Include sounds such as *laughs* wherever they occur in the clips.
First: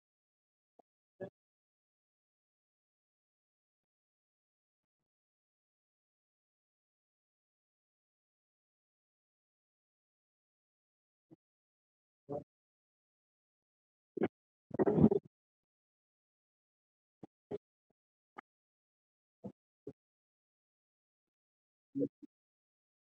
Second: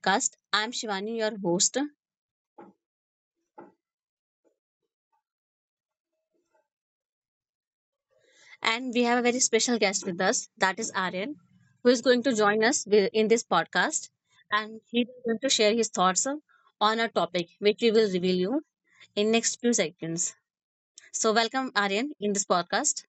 podcast. I'm Shivani, your host, and we have a very special guest with us that is Aryan, who is going to join us in this podcast. And he is going to share his thoughts on a topic which we will reveal you in next few seconds. So, welcome, Aryan, in this podcast.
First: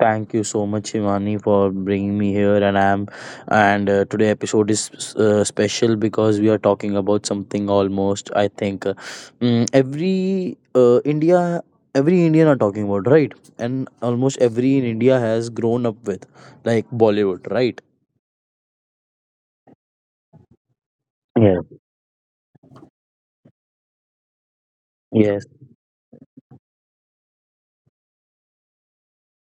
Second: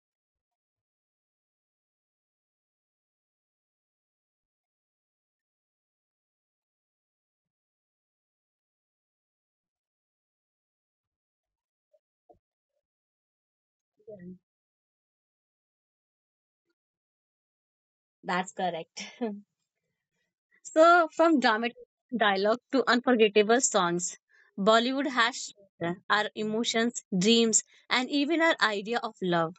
Thank you so much, Shivani, for bringing me here. And I'm and Today episode is special because we are talking about something almost. I think every India, every Indian are talking about, right, and Yeah, almost every in India has grown up with like Bollywood, right? that's correct. *laughs* So, from Yeah. dramatic dialogue to unforgettable songs, Bollywood has Yes. shaped our emotions, dreams, and even our idea of love.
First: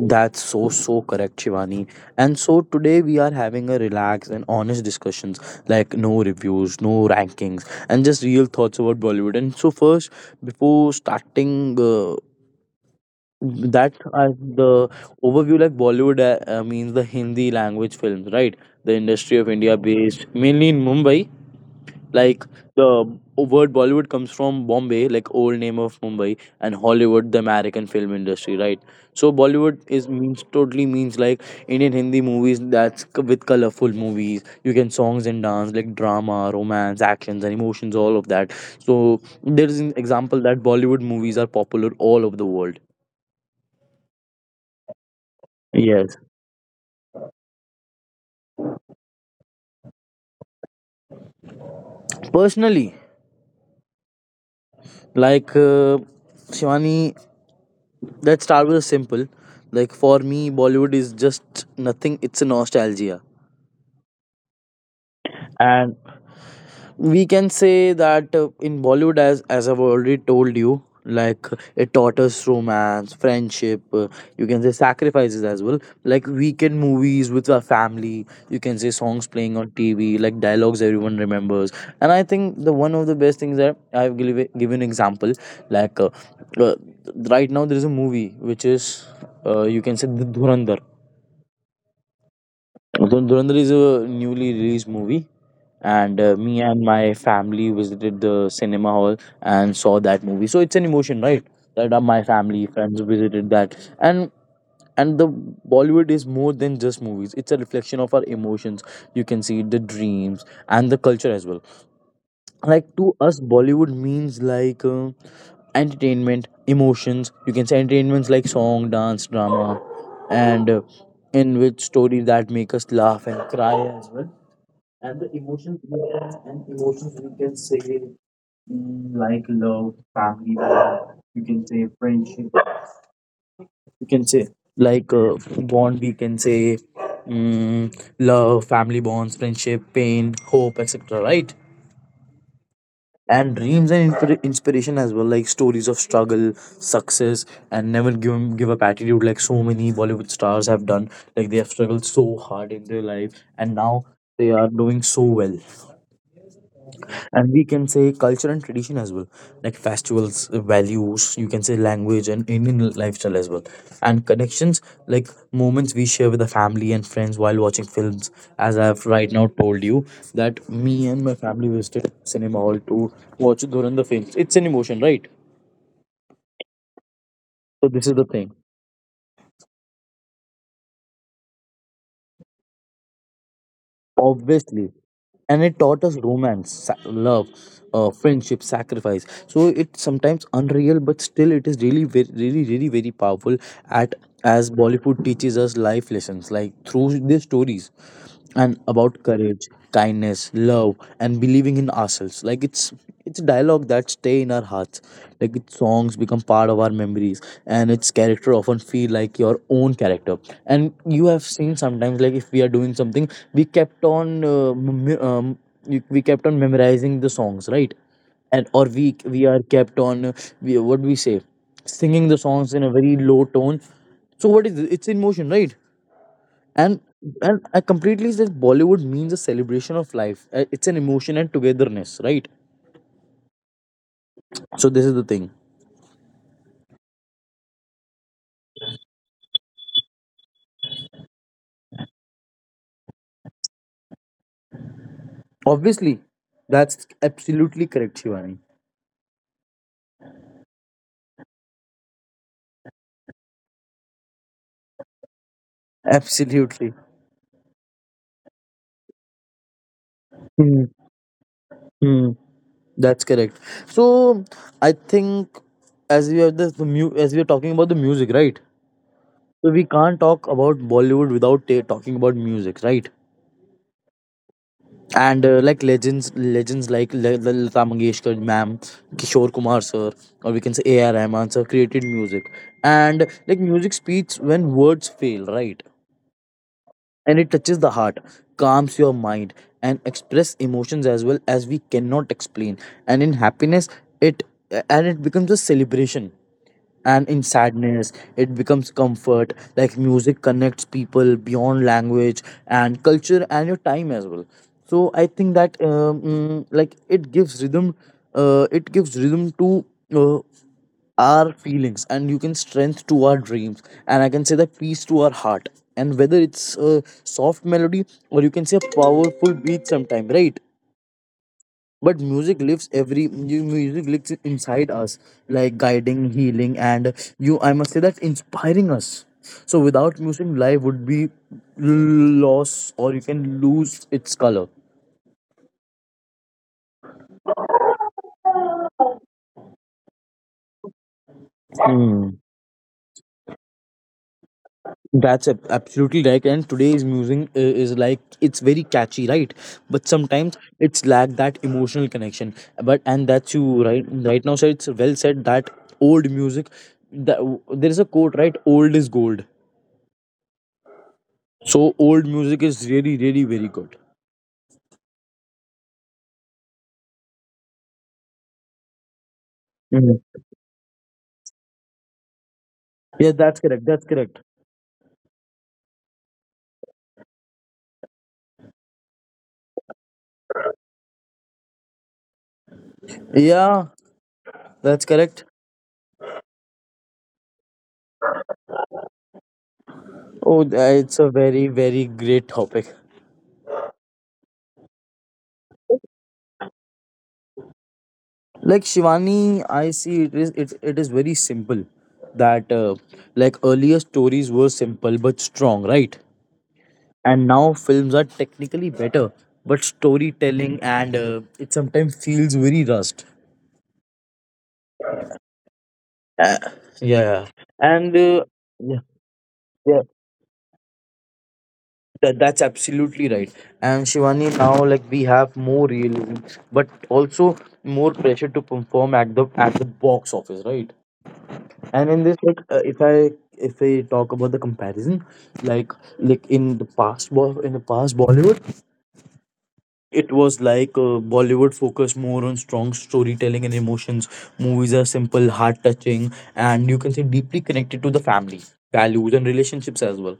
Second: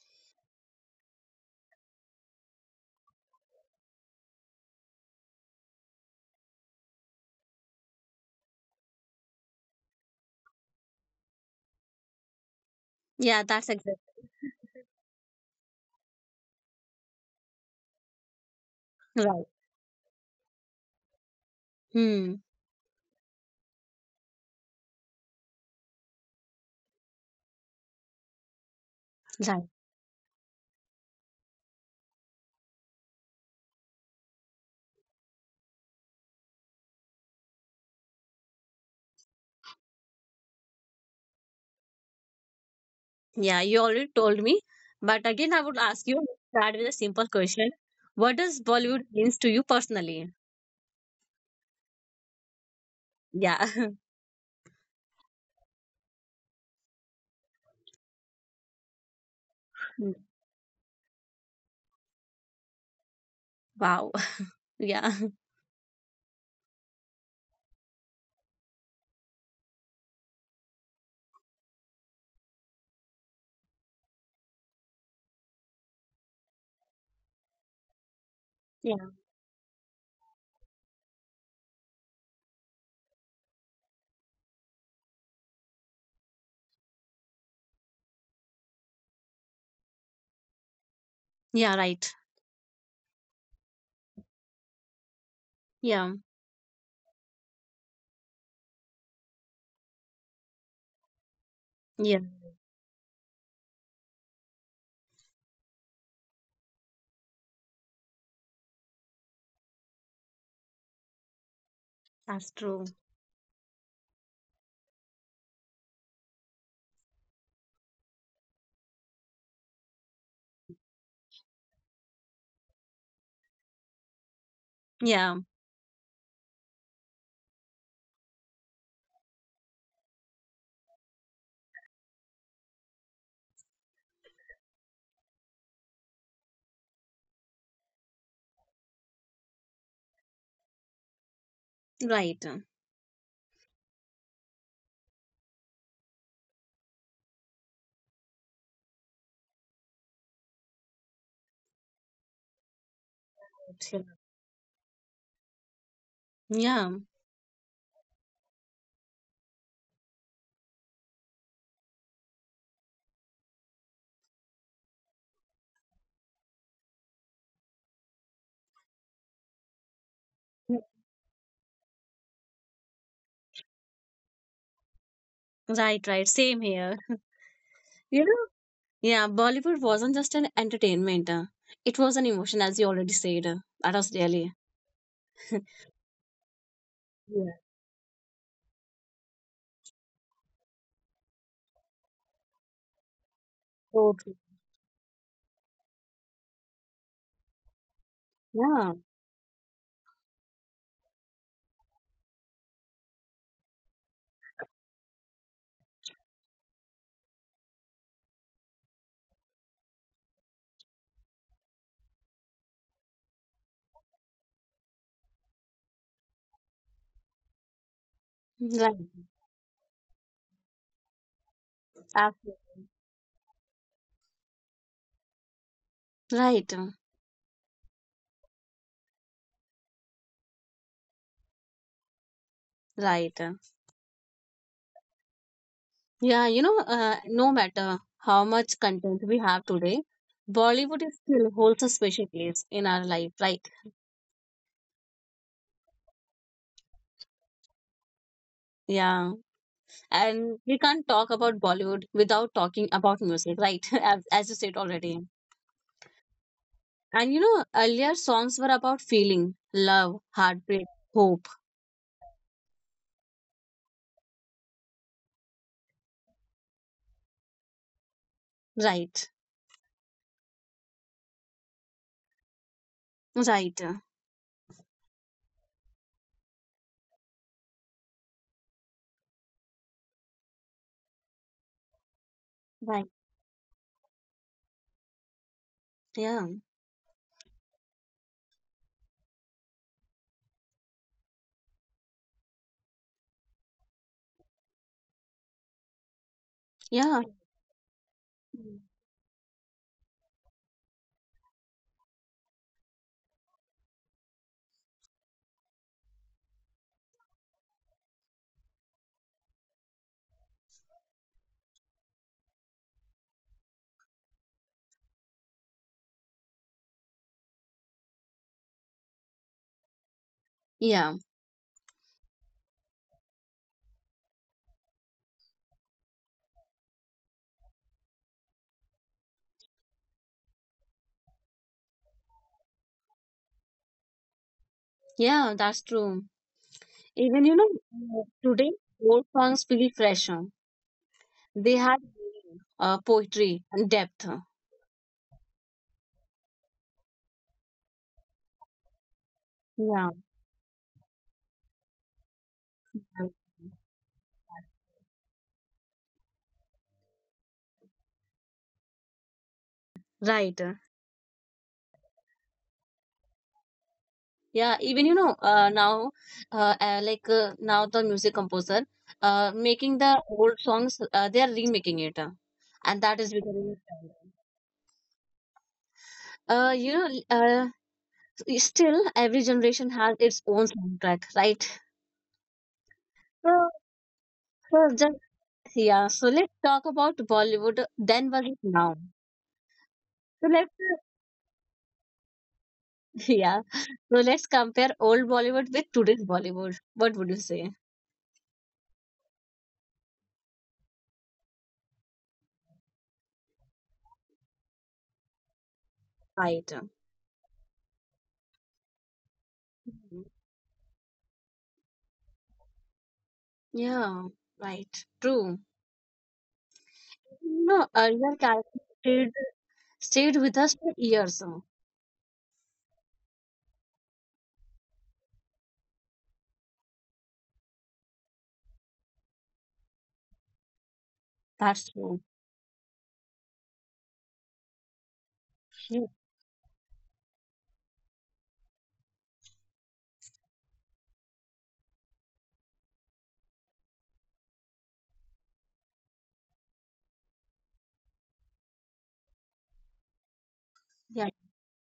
That's so correct, Shivani. And so today we are having a relaxed and honest discussions, like no reviews, no rankings, and just real thoughts about Bollywood. And so first, before starting Yeah, that's that, exactly. The overview like Bollywood means the Hindi language films, right? The industry Right. of India based mainly in Mumbai, Hmm. like the word Bollywood comes from Bombay, like old name of Mumbai, and Hollywood, the American film industry, right? So Right. Bollywood is means totally means like Indian Hindi movies that's with colorful movies. You can songs and dance, like drama, romance, actions, and emotions, all of that. So there is an example that Bollywood movies are popular all over the world. Yeah, you already told me. But again, I would ask you, Yes. let's start with a simple question. What does Bollywood means to you personally? Personally, Yeah. *laughs* like uh, Shivani, let's start with a simple. Like Hmm. for me, Bollywood is just nothing. It's a nostalgia. Wow. *laughs* Yeah. And we can say that in Bollywood, as I've already told you, like it taught us romance, friendship, you can say sacrifices as well, like weekend movies with our family, you can say Yeah. songs playing on TV, like dialogues everyone remembers. And I think the one of the best things that I've given example, like uh, uh, right now there is a movie which is, you can say, the Dhurandhar. Yeah, right. Dhurandhar is a newly released movie, Yeah. and me and my family visited the cinema hall and saw that movie. So it's an emotion, right? That Yeah. my family, friends visited that, and the Bollywood is more than just movies. It's a reflection of our emotions. You can see the dreams and the culture as well. That's true. Like to us Bollywood means entertainment, emotions, you can say entertainments like song, dance, drama, and in which stories that make us laugh and cry as well. And the Yeah. emotions we can, and emotions we can say, like love, family love, you can say friendship, you can say like bond, we can say, love, family bonds, friendship, pain, hope, etc., right? Right. And dreams and inspiration as well, like stories of struggle, success, and never give up attitude, like so many Bollywood stars have done. Like they have struggled so hard in their life and Yeah. now they are doing so well. Yeah. And we can say culture and tradition as well, like festivals, values, you can say language and Indian lifestyle as well, and connections, like moments we share with the family and friends while watching films. As I've right now told you that me and my family visited cinema hall to watch during the films, it's an emotion, right? Right, right. Same here. *laughs* So this is You the know? thing. Yeah, Bollywood wasn't just an entertainment. It was an emotion, as you already said. That was really. Obviously, and it taught us romance, love, Yeah. Friendship, sacrifice. So it's sometimes unreal, but still it is really very powerful So at true. as Bollywood teaches us life lessons, like through their stories and Yeah. about courage, kindness, love, and believing in ourselves. Like it's a dialogue that stay in our hearts. Like its songs become part of our memories, and its character often feel like your own character. And you have seen sometimes, like if we are doing something, we kept on we kept on memorizing the songs, right? And or Right. we are kept on we, what do we say, singing the songs in Absolutely. a very low tone. So what is it? It's in motion, right? Right, and and I completely says Bollywood means a celebration of life. It's an emotion and togetherness, right? right. So this is the thing. Yeah, you know, no matter how much content we have today, Bollywood is still holds a special place in our life, right? Obviously, that's absolutely correct, Shivani. Yeah, and we can't talk about Bollywood without talking about music, right? *laughs* As you said already. Absolutely. And you know, earlier songs were about feeling, love, Hmm. heartbreak, hope, Hmm. That's correct. So I think as we have this as we are talking about the music, right? right? So we can't talk about Bollywood without talking about music, right? Right, And like legends like Lata Mangeshkar ma'am, Kishore Kumar sir, or we can say A.R. Rahman sir created music. right. And like music speaks when words fail, right? Yeah, And it touches the heart, calms your mind, and express emotions as well as we cannot explain. And in happiness it and it becomes a celebration, and yeah, in sadness it becomes comfort. Like music connects people beyond language and culture and your time as well. So I think that like it gives rhythm, it gives rhythm to uh, our feelings, and you can strength to our dreams, and I can say that peace to our heart. And whether it's a soft melody or you can say a powerful beat sometime, right? yeah, But music lives, every music lives inside us, like guiding, healing, and you I must say that inspiring us. So without music life would be lost or you can lose its color. yeah, that's true. Even, you know, today, old songs feel fresher. They had Hmm. Poetry and depth. That's absolutely right. And today's music is like it's very catchy, right? But Yeah. sometimes it's lack that emotional connection. But and that's you right right now. So it's well said that old music. That, there is a quote, right? Old is gold. Right. So old music is really, really very good. Yeah, even you know, now, like now the music composer, making the Mhm. old songs, they are remaking it, and Yeah, that is that's correct. becoming That's correct. a trend. You know, still every generation has its own soundtrack, right? So, Yeah, so that's just correct. yeah. So let's talk about Bollywood. Then was it now? So Oh, let's it's a very, very great topic. yeah. So let's compare old Bollywood with today's Bollywood. What would you say? Like Shivani, I see it is it is very simple that like earlier stories were simple but strong, right? Right. And now films are technically better, but Mhm. storytelling and it sometimes feels very rushed. Yeah, right. True. Uh, No, yeah, earlier characters and stayed, yeah, stayed with us for yeah, years. That's absolutely right. And Shivani, now like we have more realism, but also more pressure to perform at the box That's office, true. right? And in this, if I, if we talk about the Yeah. comparison, like like in the past in the past Bollywood, it was Bollywood focused more on strong storytelling and emotions. Movies are simple, heart touching, and you can say deeply connected to the family, values, and Yeah. relationships as well.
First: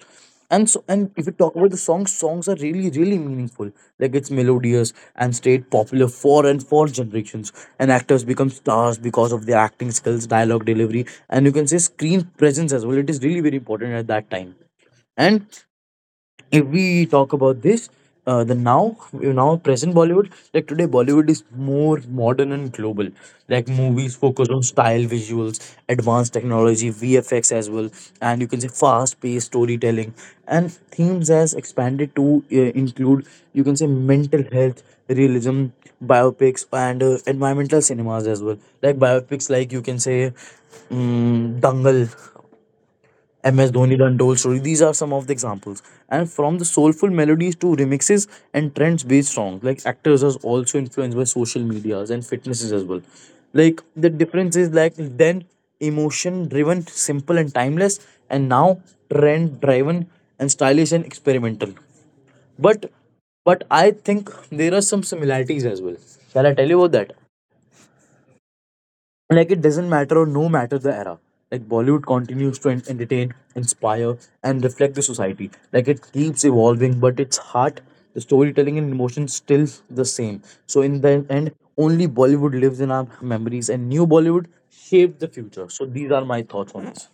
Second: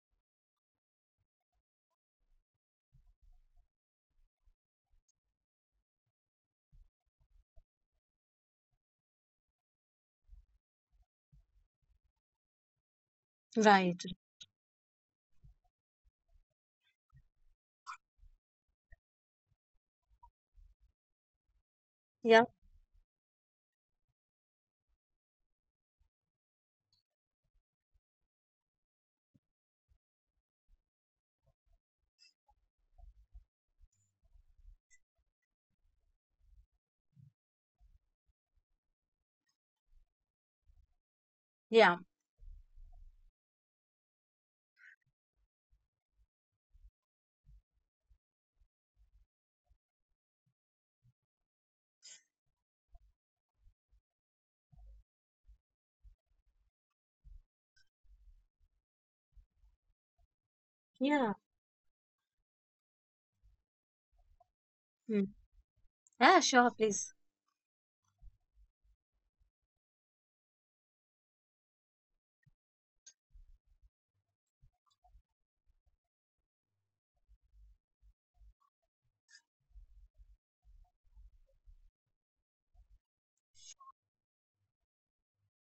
And so, and if you talk about the songs, songs are really, really meaningful. Like it's melodious and stayed popular for and for generations. And actors become stars because of their acting skills, dialogue delivery, and you can say screen presence as well. It is really very important at that time. Right. And if we talk about this, the now present Bollywood, like today Bollywood is more modern and global. Like Yeah. movies focus on style, visuals, advanced technology, VFX as well, and you can say fast paced storytelling, and themes as expanded to include, you can say, mental health, realism, biopics, and environmental cinemas as well. Like biopics like you can say, Dangal, Yeah. MS Dhoni, The Untold Story. These are some of the examples. And from the soulful melodies to remixes and trends based songs, like actors are also influenced by social medias and fitnesses as well. Like the difference is like then emotion driven, simple and timeless, and now trend driven and stylish and experimental. Yeah. But but I think there are some similarities as well. Shall I tell Mm. you about that? Yeah, sure, please. Like it doesn't matter or no matter the era, like Bollywood continues to entertain, inspire, and reflect the society. Like it keeps evolving, but its heart, the storytelling and emotion still the same. So in the end, only Bollywood lives in our memories and new Bollywood shaped the future. So these are my thoughts on this.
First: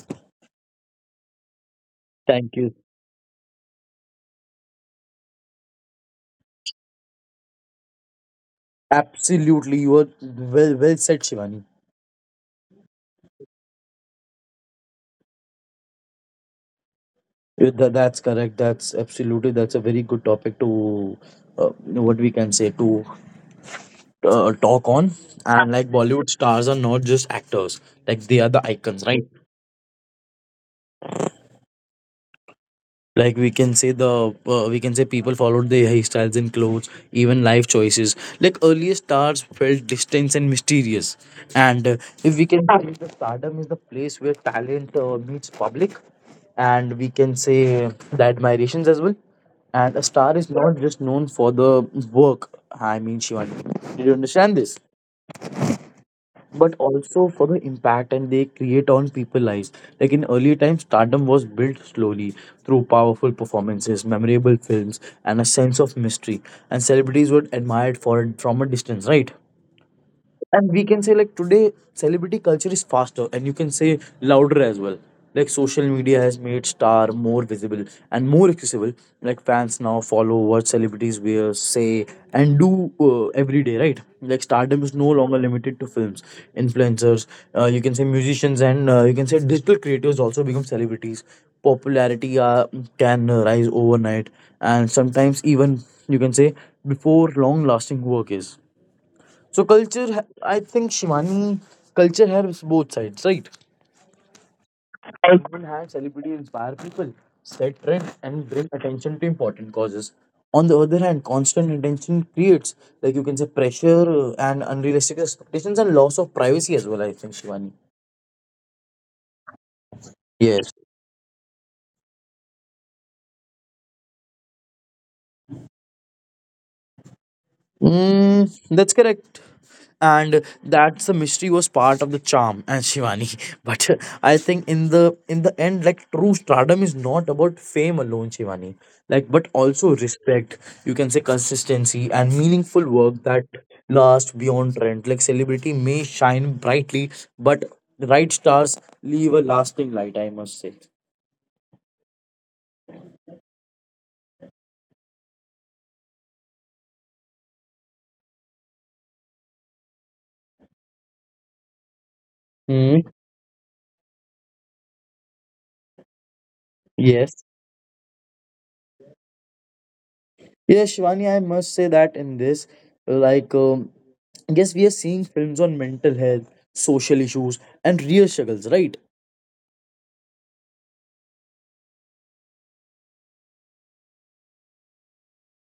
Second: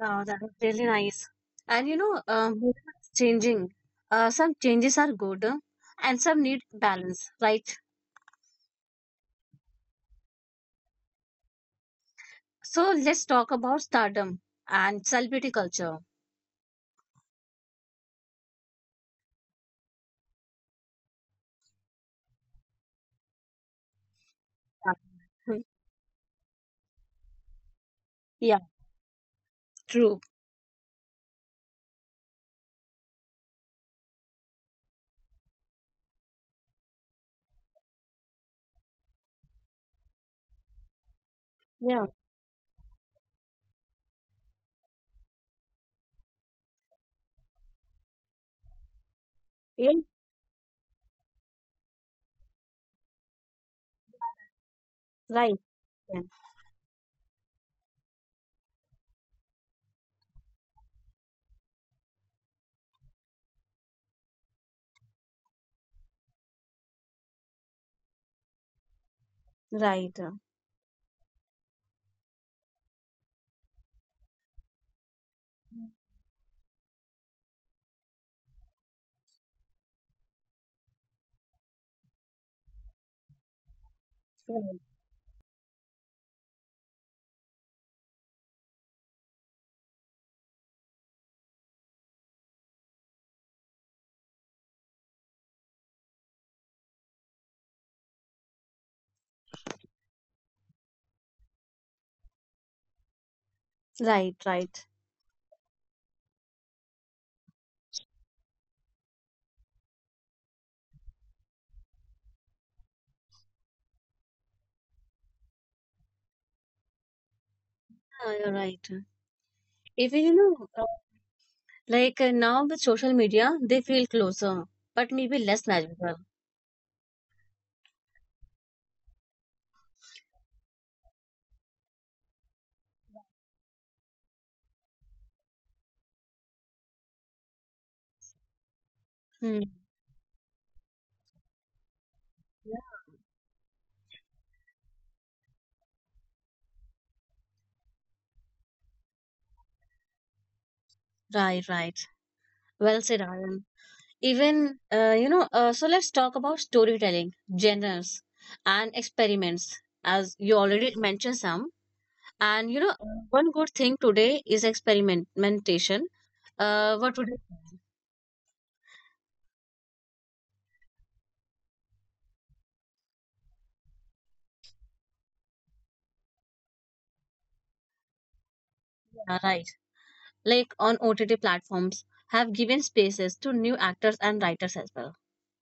That was really nice. And you know, Thank you. it's changing. Some changes are good and some need balance, right? Absolutely. You are, well said, Shivani. So let's talk about stardom and celebrity culture. Yeah, that's correct, that's absolutely, that's a very good topic to, you know, what we can say to talk Yeah, on. hmm. And like Bollywood stars are not just actors, like they are Yeah, the icons, right? true. Like we can say the we can say people followed their hairstyles and clothes, even life choices. Like earlier stars felt distant and mysterious, and Yeah, if we can say the stardom is the place where talent meets public, and we can say the admirations as well. yeah, And a star is not just known for the work. I mean, Shivani, did you understand this? right, yeah, But also for the impact and they create on people's lives. Like in earlier times, stardom was built slowly through powerful performances, memorable films, and a sense of mystery. And celebrities were admired for it from a distance, right? right, And we can say like today celebrity culture is faster and you can say louder as well. Like social media has made star more visible and more accessible. Like fans now follow what celebrities wear, say, and do every day, right? Like right, stardom is no longer limited to films. Influencers, you can say musicians and you can say digital creators also become celebrities. Popularity can rise overnight and sometimes even, you can say, before long lasting work is. So culture, I think Shivani, culture helps both sides, right? right, right. On one hand, celebrities inspire people, set trends, and bring attention to important causes. On the other hand, constant attention creates, like you can say, pressure and unrealistic expectations and loss of privacy as well. I think Shivani. Yeah, you're right. Even you know, Yes. Like now with social media, they feel closer, but maybe less natural. Mm, that's correct. And that's the mystery was part of the charm and Shivani. *laughs* But I think in the end, like true stardom is not about fame alone, Shivani. Like, but Hmm. also respect. You can say consistency and Yeah, meaningful work that lasts beyond trend. Like celebrity may shine brightly, but the right stars leave a lasting light. I must say. right, right. Well said, Aaron. Even you know, so let's talk about storytelling, genres, and experiments, as you already mentioned some. And you know, Mm, one good thing today is experimentation. What would you. yes. Yes, Shivani, I must say that in this, like, yes, we are seeing films on mental health, social issues, and real struggles, right? Yeah, right. Like on OTT platforms have given spaces to new actors and writers as well.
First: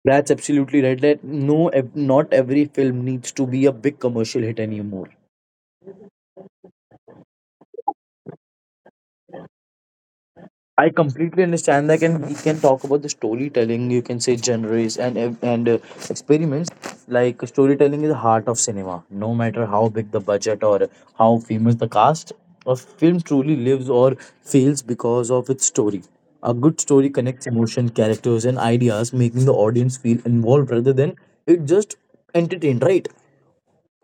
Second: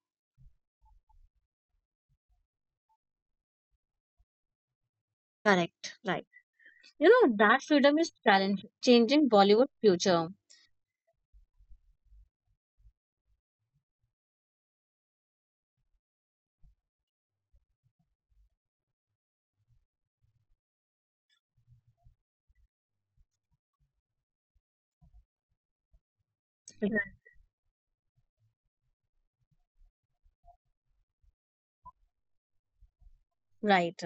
That's absolutely right. That no, not every film needs to be a big commercial hit anymore. Correct, right. You know, that freedom is challenge changing Bollywood future. I completely understand that, and we can talk about the storytelling. You can say genres and and uh, experiments. Like storytelling is the heart of cinema. No matter how big the budget or how famous the cast, a film truly lives or fails because of its story. A good Yeah. story connects emotion, characters, and ideas, making the audience feel involved rather than it just entertained. Right? Right.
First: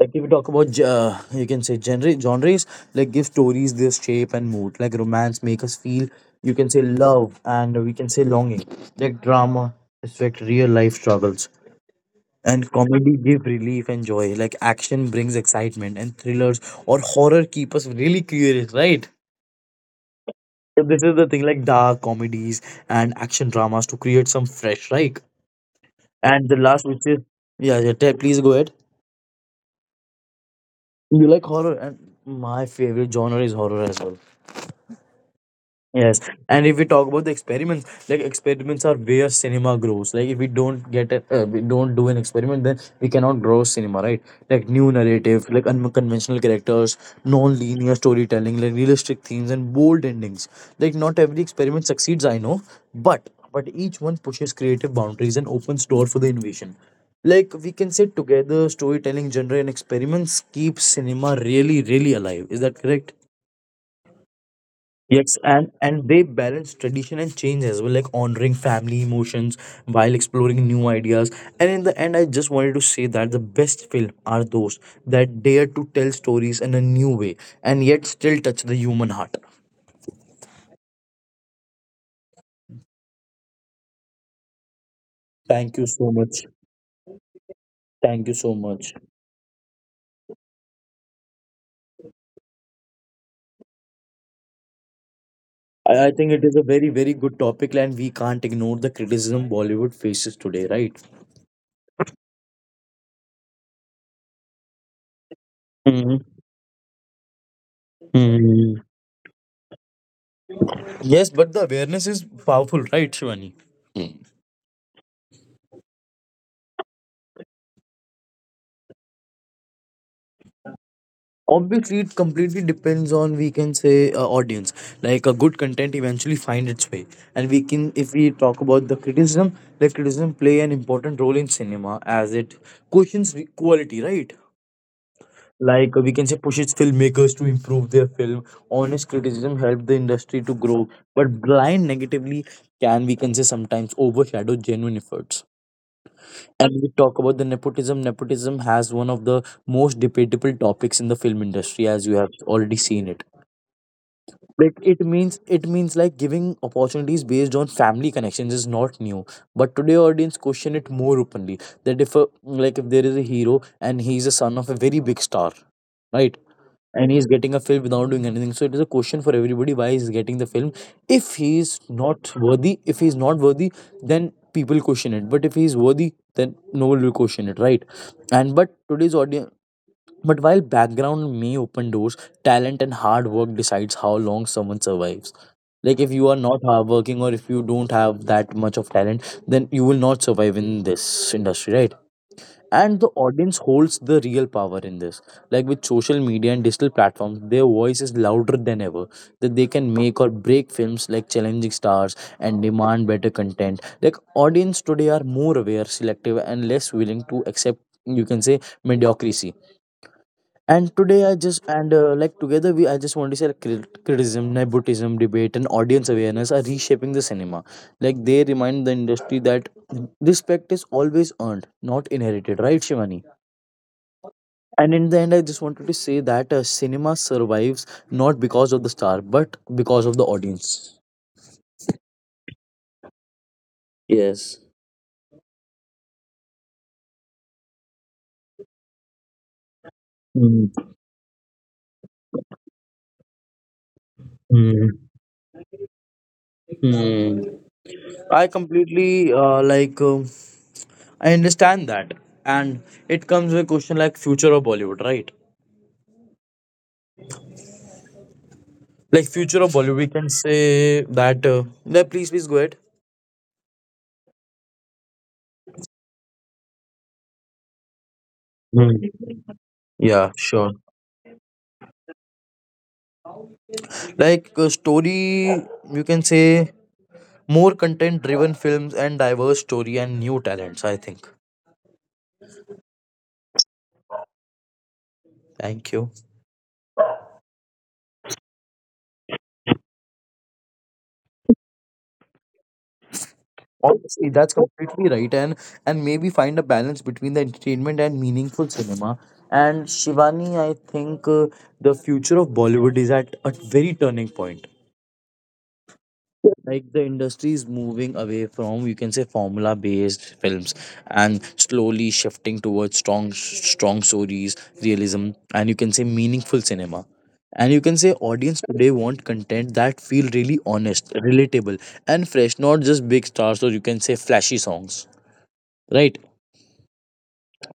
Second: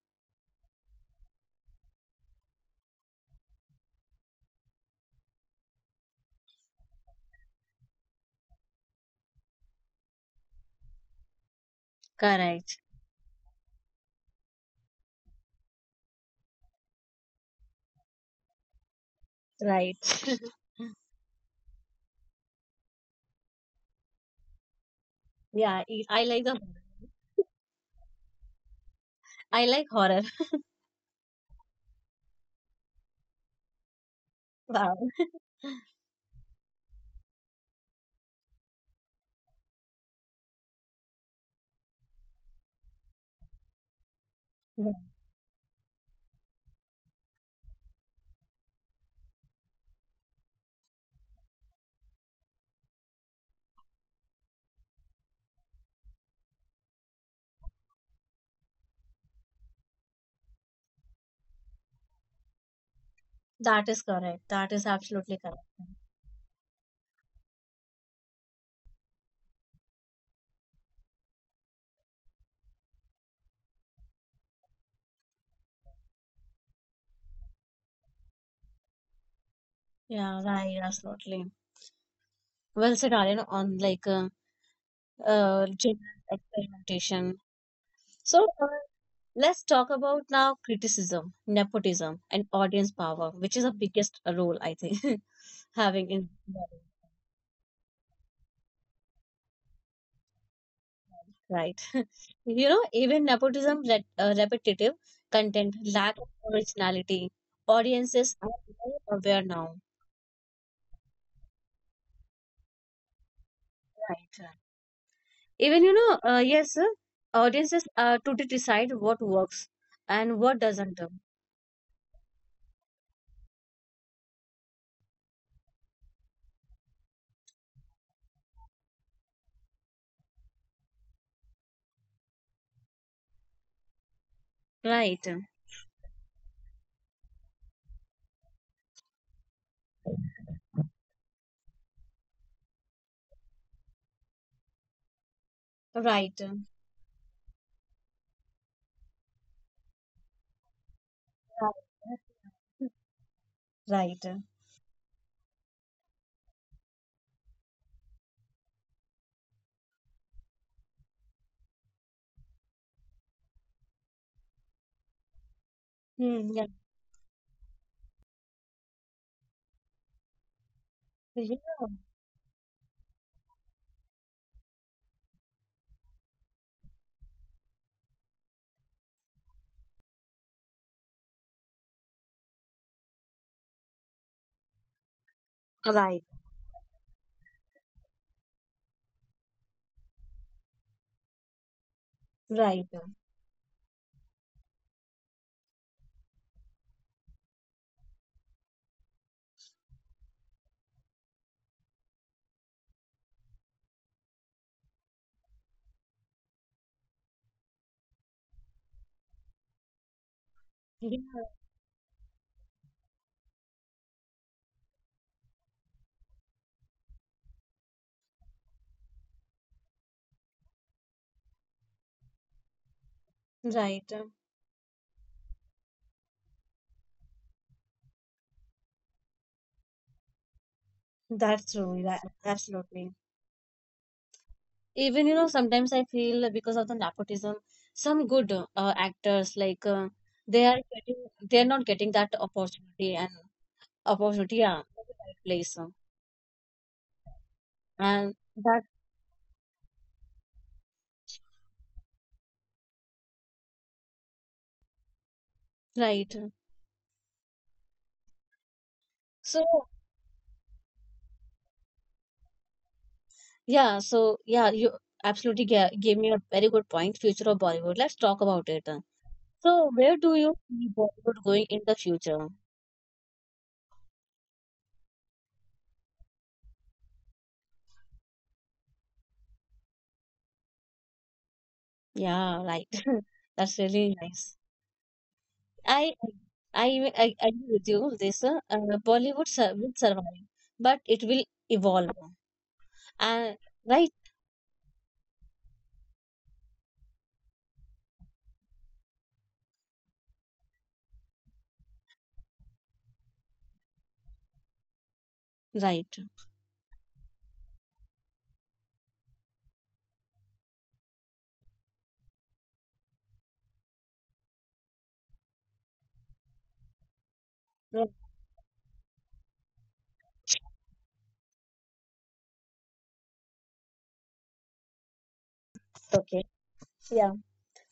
Like if you talk about you can say genres, like give stories their shape and mood. Like romance make us feel, you can say, love and we can say longing. Like drama reflect real life struggles, and Correct. comedy give relief and joy. Like action brings excitement, and thrillers or horror keep us really curious, right? So Right. this is the thing, like dark comedies and action dramas to create some fresh, right? *laughs* Yeah, I like And the the. last which is, yeah, yeah, please go ahead. I like horror. *laughs* You like horror, and my favorite genre is horror as well. Wow. Yes, and if we talk about the experiments, like experiments are where cinema grows. Like if we don't get, a, we don't do an experiment, then we cannot grow cinema, right? Like new Yeah, narrative, like unconventional characters, non-linear storytelling, like realistic themes and bold endings. Like not every experiment succeeds, I know, but each one pushes creative boundaries and opens door for the innovation. Like we can say together, storytelling, genre, and experiments keep cinema really, really alive. Is that correct? that is correct. That is absolutely Yes, correct. And they balance tradition and change as well, like honoring family emotions while exploring new ideas. And in the end, I just wanted to say that the best film are those that dare to tell stories in a new way and yet still touch the human heart. Yeah, right, absolutely. Well said, Aryan, on like Thank you gender so much. experimentation. Thank you So, so much. let's talk about now criticism, nepotism, and audience power, which is the biggest role I think *laughs* I, having I in think it is a very, very good topic, and we can't ignore the criticism Bollywood faces today, right? right. *laughs* You know, even nepotism, repetitive content, lack Hmm. of originality, audiences are Hmm. more aware now. Yes, but the awareness is powerful, right, Shivani? Right, right. Even you know, yes, audiences to decide what works and what doesn't. Obviously it completely depends on, we can say, audience. Like a good content eventually find its way. And we can, if we talk about the criticism, the criticism play an important role in cinema as it questions quality, right? Right. Like we can say pushes filmmakers to improve their film. Honest criticism help the industry to grow, but blind negatively can, we can say, sometimes overshadow genuine efforts. Right. Right. *laughs* And we talk about the nepotism. Nepotism has one of the most debatable topics in the film industry, as you have already seen it. Right. Like it means, it means, like giving opportunities based on family connections is not new, but today audience question it more openly. That if a, like if there is a hero and he's a son of a very big star, right, Hmm, yeah. and he's getting a film without doing anything, so it is a question for everybody why he's getting the film. If Yeah. he's not worthy, then people question it. But if he's worthy, then no one will question it, right? And but today's audience, but while background may open doors, talent and hard work decides how long someone survives. Like if Right. you are not hardworking or if you don't have that much of talent, then you will not survive in this industry, right? Right. And the audience holds the real power in this. Like with social media and digital platforms, their voice is louder than ever. That they can make or break films, like challenging stars and demand better content. Like audience today are more aware, selective, and less willing to accept, you can say, mediocrity. And Yeah, today I just and like together we, I just want to say, like, criticism, nepotism, debate, and audience awareness are reshaping the cinema. Like they remind the industry that respect is always earned, not inherited, right, Shivani? right. And in the end, I just wanted to say that cinema survives not because of the star, but because of the audience. That's true. That, absolutely. Yes. Even, you know, sometimes I feel because of the nepotism, some good actors like they are Mm, getting, they're not getting that opportunity and opportunity, yeah, in the mm, right place. Mm. And I that's completely like I understand that, and it comes with a question, like future of Bollywood, right? right. Like So, future of Bollywood, we can say that. No, please, please go ahead. yeah, so yeah, you absolutely gave me a very good point, future of Bollywood. Let's talk about it. Hmm. So, where do Yeah, you sure. see Bollywood going in the future? Like story, you can say, more content-driven films and diverse story and new talents. I think. Yeah, right. *laughs* That's really nice. I Thank you. I agree with you, this Bollywood will survive, but it will evolve. Uh, right, Honestly, that's completely right, and maybe find a balance between the entertainment and meaningful cinema. And Shivani, I think the future of Bollywood is at a very turning point. right, Like the industry is moving away from, you can say, formula based films, and slowly shifting towards strong stories, realism, and you can say meaningful cinema. And you can right. say audience today want content that feel really honest, relatable, and fresh, not just big stars or you can say flashy songs, right? Okay, yeah.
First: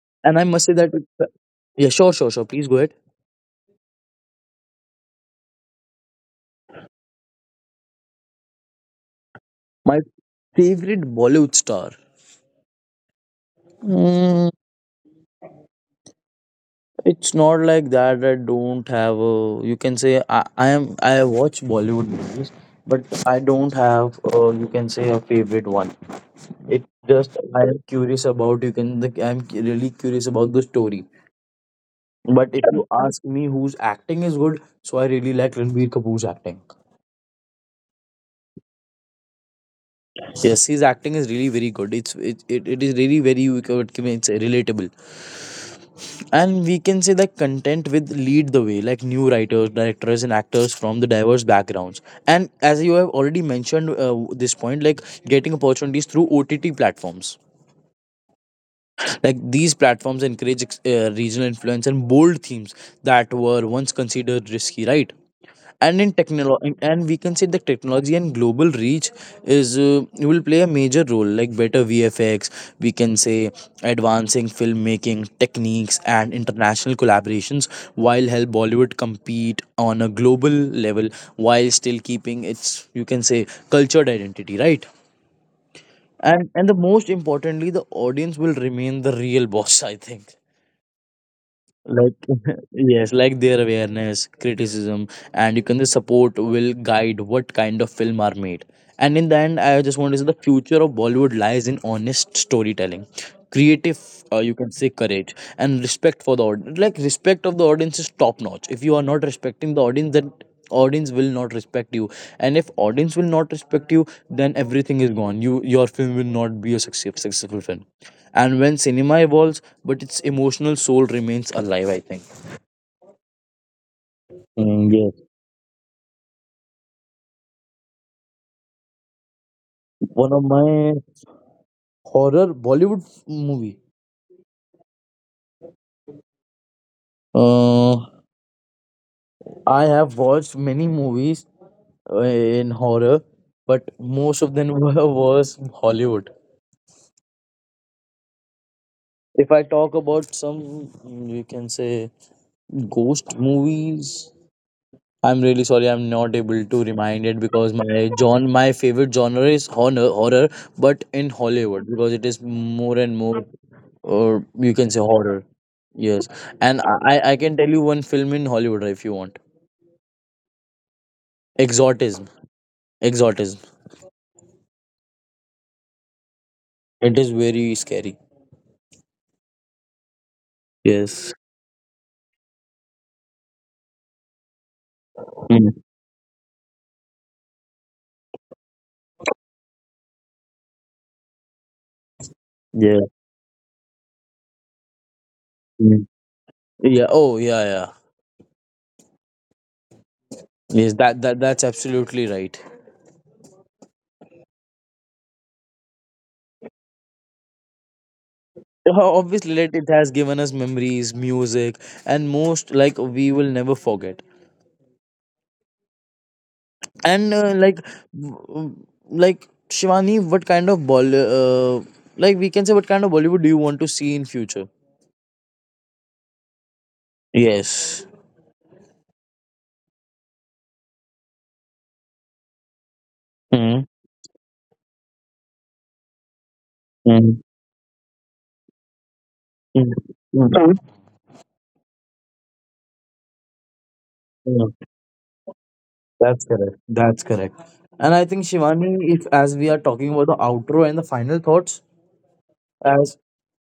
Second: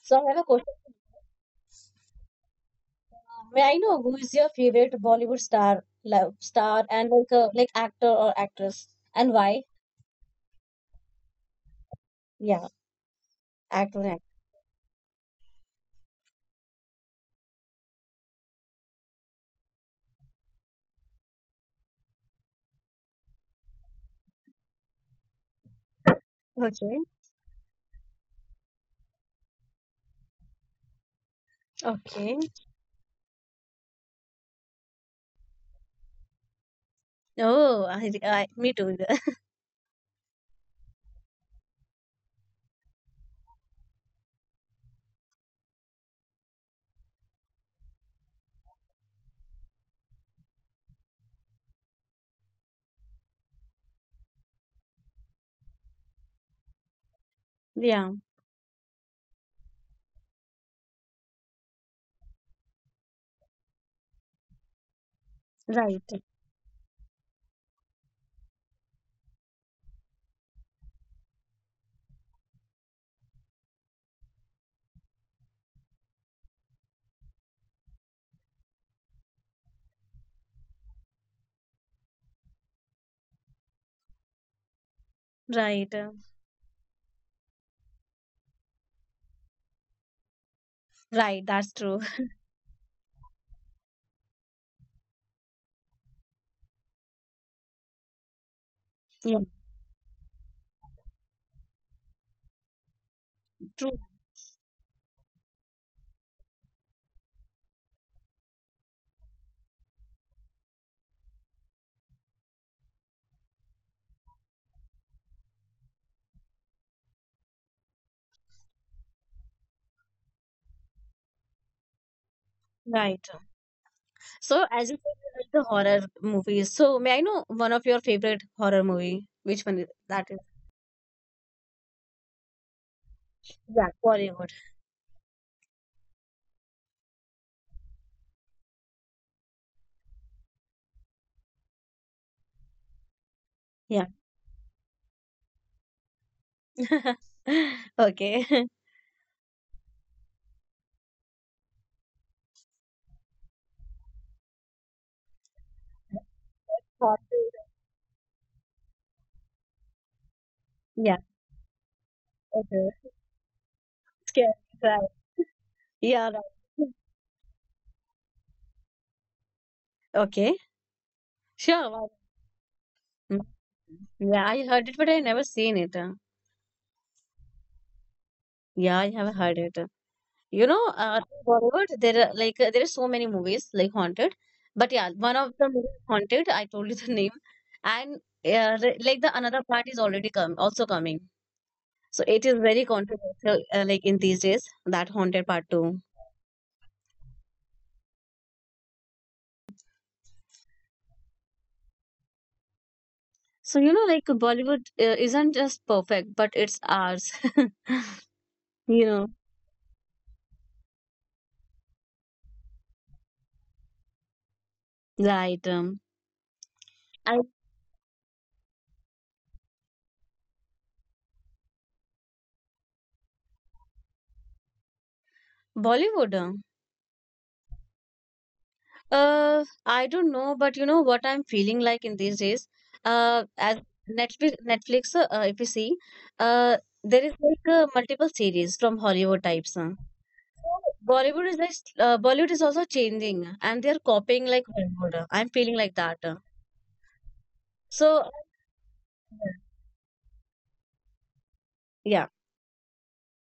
So I And have I a must question. say that, yeah, sure, sure, sure, please go ahead. May I know who is your favorite Bollywood star, love star, and like actor or actress, and why? My favorite Bollywood star. Yeah, actor and It's not like that. I don't have a. You can say I am. I watch Bollywood movies, but I don't have. A, you can say a favorite one. actress. It Okay, just I am curious about. You can. Like, I'm really curious about the story. okay. But if you ask me whose acting is good, so I really like Ranbir Kapoor's acting. Oh, I me too. *laughs* Yes, his acting is really very good. It's it is really very you can, what can I say, relatable. And we can say that content with lead the way, like new writers, directors, and actors from the diverse backgrounds. And as you have already mentioned this point, like getting opportunities through OTT platforms. Yeah, Like these platforms encourage regional influence and bold themes that were once considered risky, right? And right, in technology, and we can say the technology and global reach is will play a major role. Like better VFX, we can say, advancing filmmaking techniques and international collaborations while help Bollywood compete on a global level, while still keeping its you can say cultured identity, right? right, And the most importantly, the audience will remain the real boss, *laughs* I think. right. That's true. Like *laughs* yes, like their awareness, criticism, and you can the support will guide what kind of film are made. And in the Yeah, end, I just want to say the future of Bollywood lies in honest storytelling, creative, true. You can say, courage, and respect for the audience. Like respect of the audience is top notch. If you are not respecting the audience, then audience will not respect you. And if audience will not respect you, then everything is gone. You your film will not be a success, successful film. And when cinema evolves but its emotional soul remains alive, I think. Right. So, Mm, as you said, yes. you like the horror movies. So, may I know one of your favorite horror movie? Which one is that One is? of my horror Bollywood movie. Yeah, Bollywood. uh, I have watched many movies in horror, but Yeah. most of them *laughs* were was Hollywood. *laughs* Okay. If I talk about some, mm, you can say, ghost movies, I'm really sorry I'm not able to remind it, because *laughs* my john my favorite genre is horror. But Yeah. in Hollywood, because it is Okay. more and more, or Scary. you can say horror. Right. Yes, Yeah. and Right. I can tell you one film in Hollywood if you want. Okay. Sure. *laughs* Why Exorcism, not? Mm. exorcism. Yeah, I heard it, but I never seen it. It is very scary. Yeah, I have heard it. You know, Yes. Bollywood, there are like there are so many movies like Haunted, but yeah, one of the Mm. movies Haunted, I told you *laughs* the name, and like the another part is already come also coming. So it is very Yeah. controversial like in these days that Haunted Part Two. Mm. Yeah. Oh yeah, yeah. Yes, that that's absolutely right. So you know, like Bollywood isn't just perfect, but it's ours. *laughs* You know, obviously, like, it has given us memories, music, and most like we will never forget. right? And I like, like Shivani, what kind of Bolly, like we can say, what kind of Bollywood do you want to see in future? Bollywood. Yes. I don't know, but you know what I'm feeling like in these days. As Netflix, if you see, uh, there is Mm, like multiple series from Hollywood types. mm, Huh? mm, So, Bollywood is like, Bollywood is also changing, and they are copying like mm. Hollywood. I'm feeling like that. That's correct. That's correct. And I So, think Shivani, if as we are talking about the outro and the final thoughts, yeah, as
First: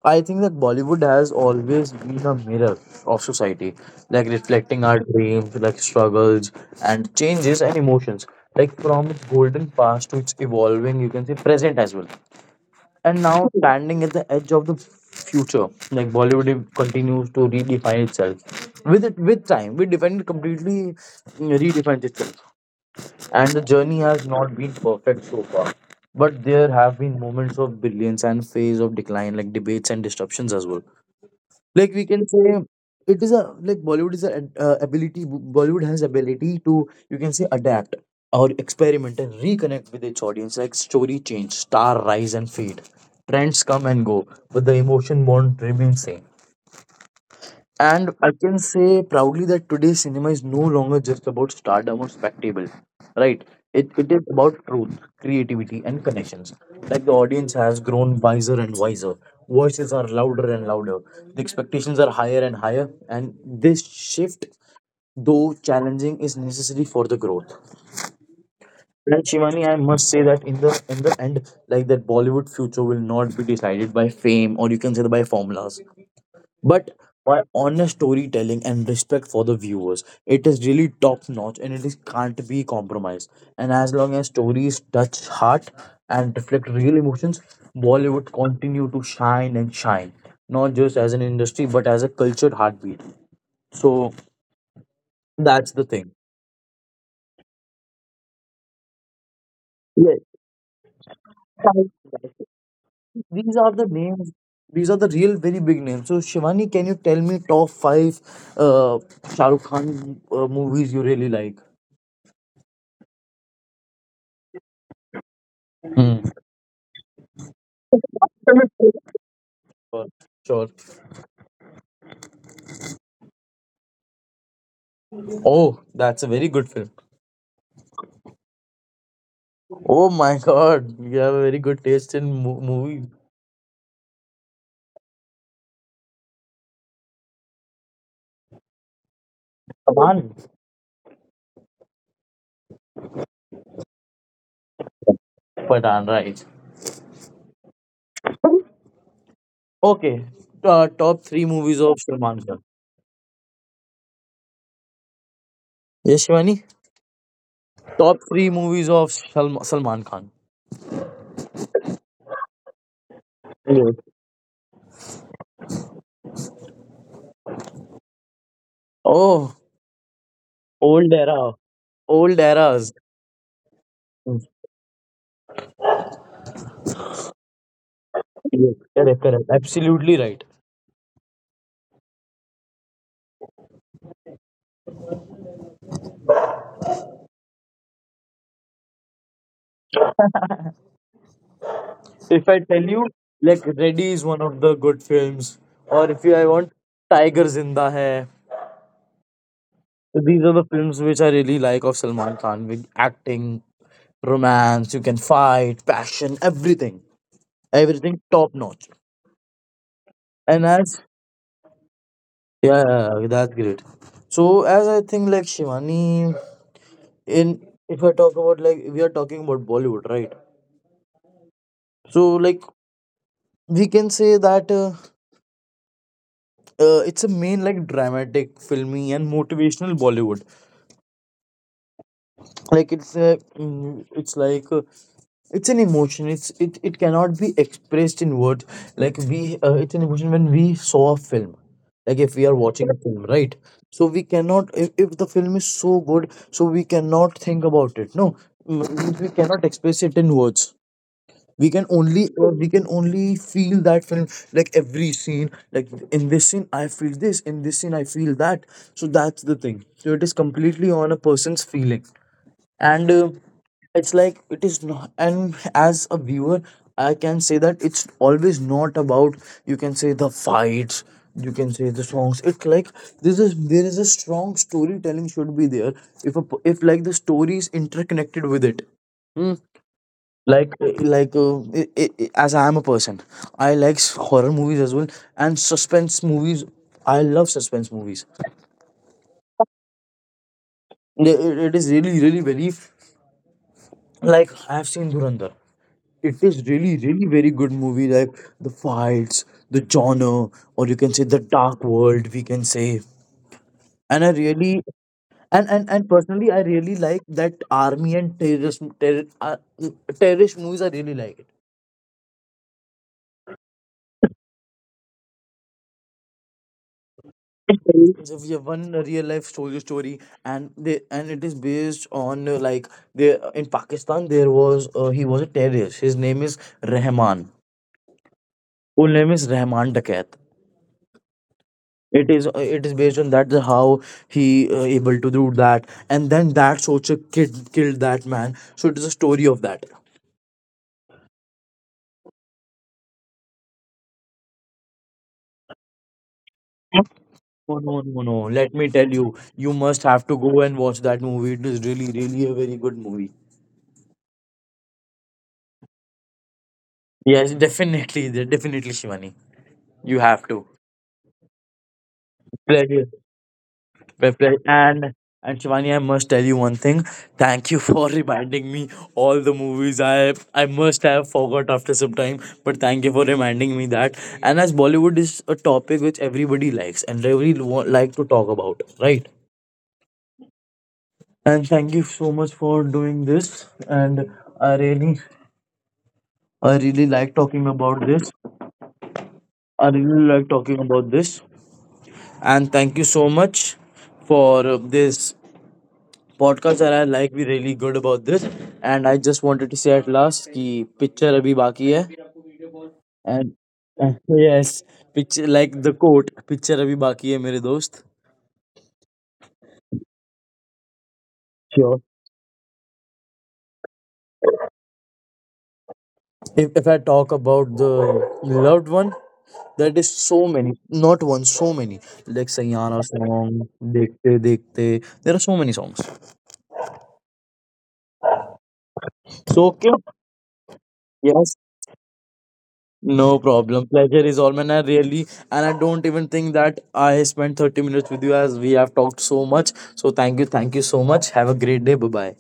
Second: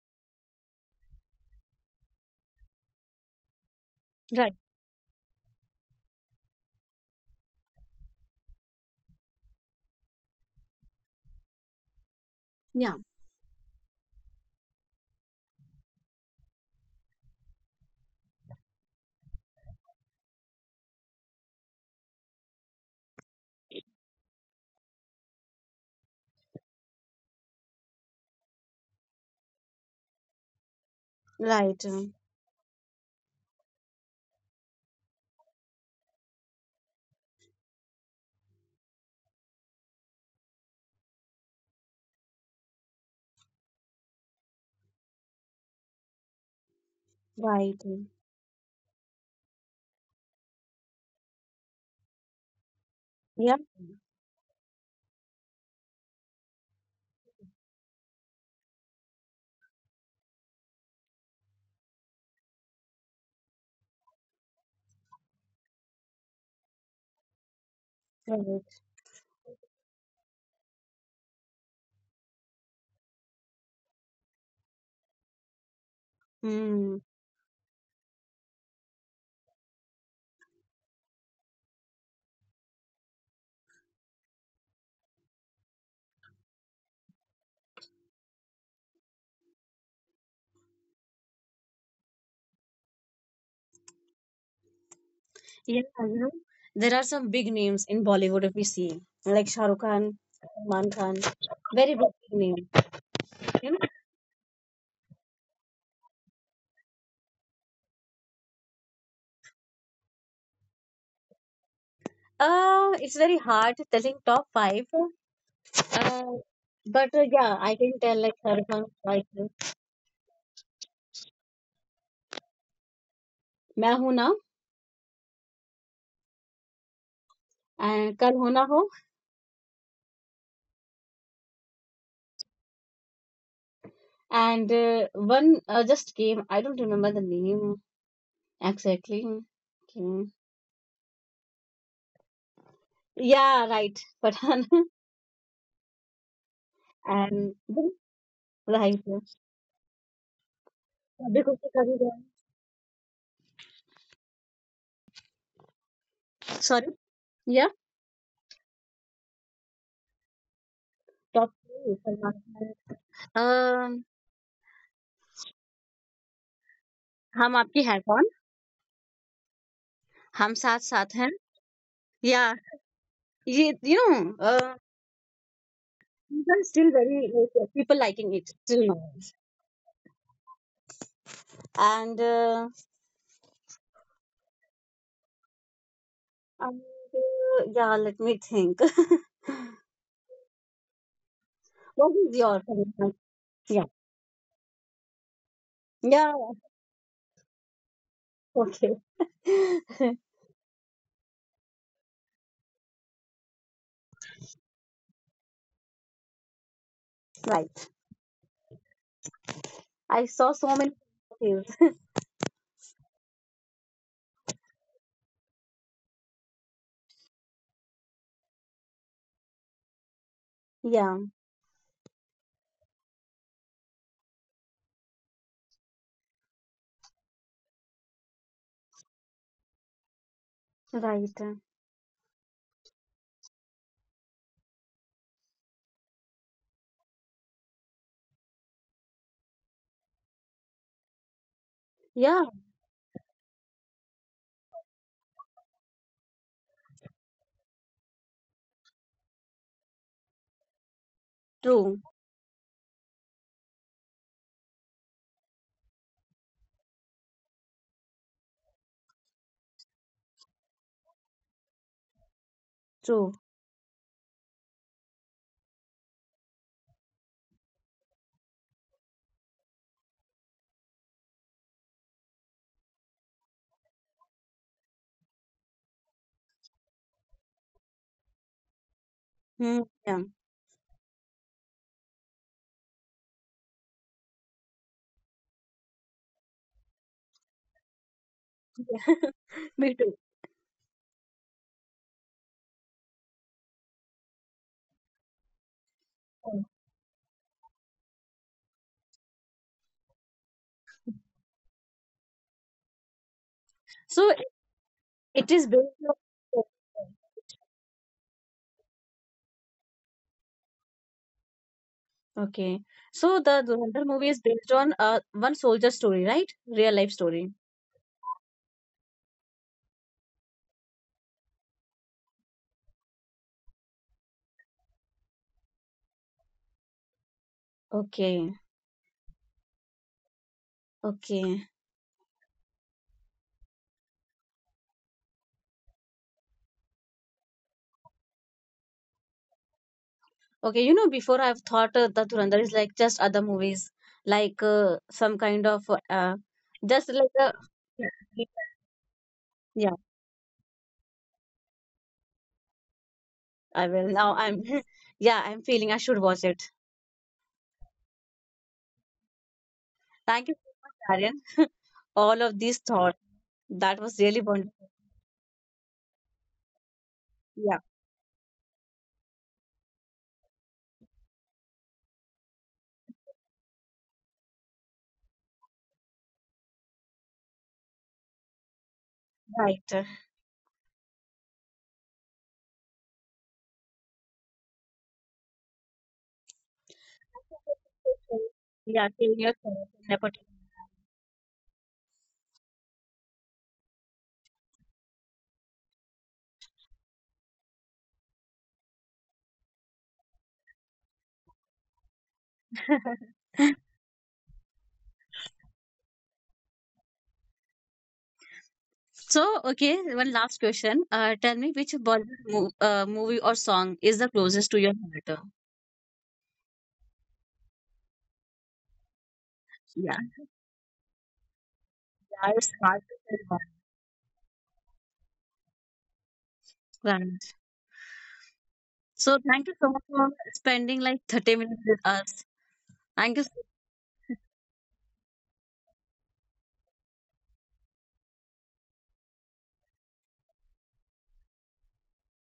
I think that Bollywood has always been a mirror of society, like right, reflecting our dreams, like struggles and changes and emotions, like from its golden past to its evolving, you can say, present as well. yeah, And now, standing at the edge of the future, like Bollywood continues to redefine itself with time. We defined completely, itself. And the journey has not been perfect so far, but there have been moments of brilliance and phase of decline, like debates and disruptions as well. right, Like we can say, it is a like bollywood is a ability Bollywood has ability to, you can say, adapt or experiment and reconnect with its audience. Like story change, star rise and fade, trends come and go, but the emotion won't remain same. right, And I can say proudly that today's cinema is no longer just about stardom or spectacle, right? yeah, It is about truth, creativity, and connections. Like the audience has grown wiser and wiser. Voices are louder and louder. The expectations are higher and higher. And this shift, though challenging, is necessary for the growth. right. And Shivani, I must say that in the end, like, that Bollywood future will not be decided by fame or, you can say, by formulas, but Hmm. by honest storytelling and respect for the viewers. It is really top notch and it is can't be compromised. And as long as stories touch heart and reflect real emotions, Bollywood continue to shine and shine, not just as an industry but as a cultured heartbeat. So that's Yeah, the thing. you know, there are some big names in Bollywood if we see, like Shah Rukh Khan, Yes, Salman Khan, very big name. these are You know, the names these are the real very big names. So Shivani, can you tell me top 5 Shahrukh Khan movies you really like? It's very hard telling top five, Hmm. uh, but yeah, I can tell like Shah Rukh Khan, *laughs* like Sure. Sure. "मैं हूं ना" Oh, that's a very good film. and "कल हो ना हो" Oh my god, you have a very good taste in movies. and one just came. I don't remember the name exactly. Okay. Salman. Yeah, right, but *laughs* Pathan, right. and right. Okay. Because Top three movies of Salman Khan. sorry. Yes, Shivani? Yeah, Top three movies of Salman Khan. Top three Salman Khan uh, Yes. हम आपके हैं कौन, Oh, हम साथ साथ हैं old era. या Old eras. ये you know people still very like, people liking it still now Yes, correct, correct. Absolutely right. and uh, and yeah let me think. *laughs* What is your If I tell commitment? you, like, Ready is one of the good films, Yeah, or if yeah, you, I want Tiger Zinda Hai. okay. These are the films which I really like of Salman Khan, with acting, romance, you can fight, passion, everything. *laughs* Right. Everything top notch. I saw so And many as, movies. yeah, yeah, yeah, that's great. So as I think, like, Shivani, in, if I talk about, like, we are talking about Bollywood, right? Yeah, So like we can say that it's a main, like, dramatic, filmy and motivational Bollywood. right, Like it's a, mm, it's like It's an emotion. It cannot be expressed in words. Like we it's an emotion. When we saw a film, like, if yeah, we are watching a film, right, so we cannot, if the film is so good, so we cannot think about it, no. Mm, we cannot express it in words. True, We can only feel that film. Like, every scene, like, in this scene I feel this, in this scene I feel that. So that's the thing. So it is completely on a person's feeling. And true. It's like, it is not, and as a viewer, I can say that it's always not about, you can say, the fights, you can say, the songs. It's like, this is, there is a strong storytelling should be there. If a, if, like, the story is interconnected with it. Hmm. Hmm, yeah. Like, as I am a person, I like horror movies as well, and suspense movies. I love suspense movies. *laughs* Me too. It is really, really very, like, I have seen Durandar. It is really, really very good movie. Like the fights, the genre, or you can say the dark world, we can say. So And I really, it is and and based and personally, on. I really like that army and terrorist movies. I really like it. Okay. So the Dhurandhar movie is based on one soldier story, right? Real life story. So we have one real life soldier story, and they, and it is based on, like, there in Pakistan there was, he was a terrorist. His name is Rahman. Okay. Full name is Rahman Dakat. Okay. It is, it is based on that, the how he, able to do that, and then that Socha kid killed that man. So it is a story of that. Okay. You know, before I've thought the Dhurandhar is like just other movies, like some kind of uh, just like a. No, no, no, *laughs* no, Yeah. let me tell you, you Yeah, must have to go and watch that movie. It is really really a very good movie. I will now. I'm *laughs* yeah. I'm feeling I should watch it. Yes, definitely, definitely, Shivani, you Thank you have so to. much, Aryan. *laughs* All of these thoughts. Pleasure. That was really Fair. wonderful. And and Shivani, I must tell you one thing. Thank Yeah. you for *laughs* reminding me all the movies I must have forgot after some time. But thank you for reminding me that. And as Bollywood is a topic which everybody likes and really like to talk about, right? Right. And thank you so much for doing this. And I really, I really like talking about *laughs* this. Yeah. Sharing your thoughts I and really like talking about this. And thank you so much for this podcast are I like be really good about this and I just wanted to say at last कि picture अभी बाकी है and opportunities. *laughs* Yes picture like the quote picture *laughs* अभी बाकी है मेरे दोस्त. So, okay, one last question. Tell me which Sure. Bollywood mo movie or song is the closest to your heart? If I talk about the loved one, that Yeah, is so many, not one, so many. yeah, Like it's hard Sayana to say one. song, Dekte Dekte. There are so many songs. Right. So, thank you So, so okay. much for spending like 30 Yes, minutes with us. Thank you. So, no problem. Pleasure is all mine. I really, and I don't even think that I spent 30 minutes with you as we have talked so much. So thank you. Thank you so much. Have a great day. Bye bye.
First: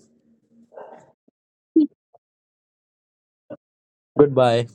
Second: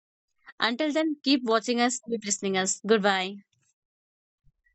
until then, keep watching us, keep listening us. Goodbye. Goodbye.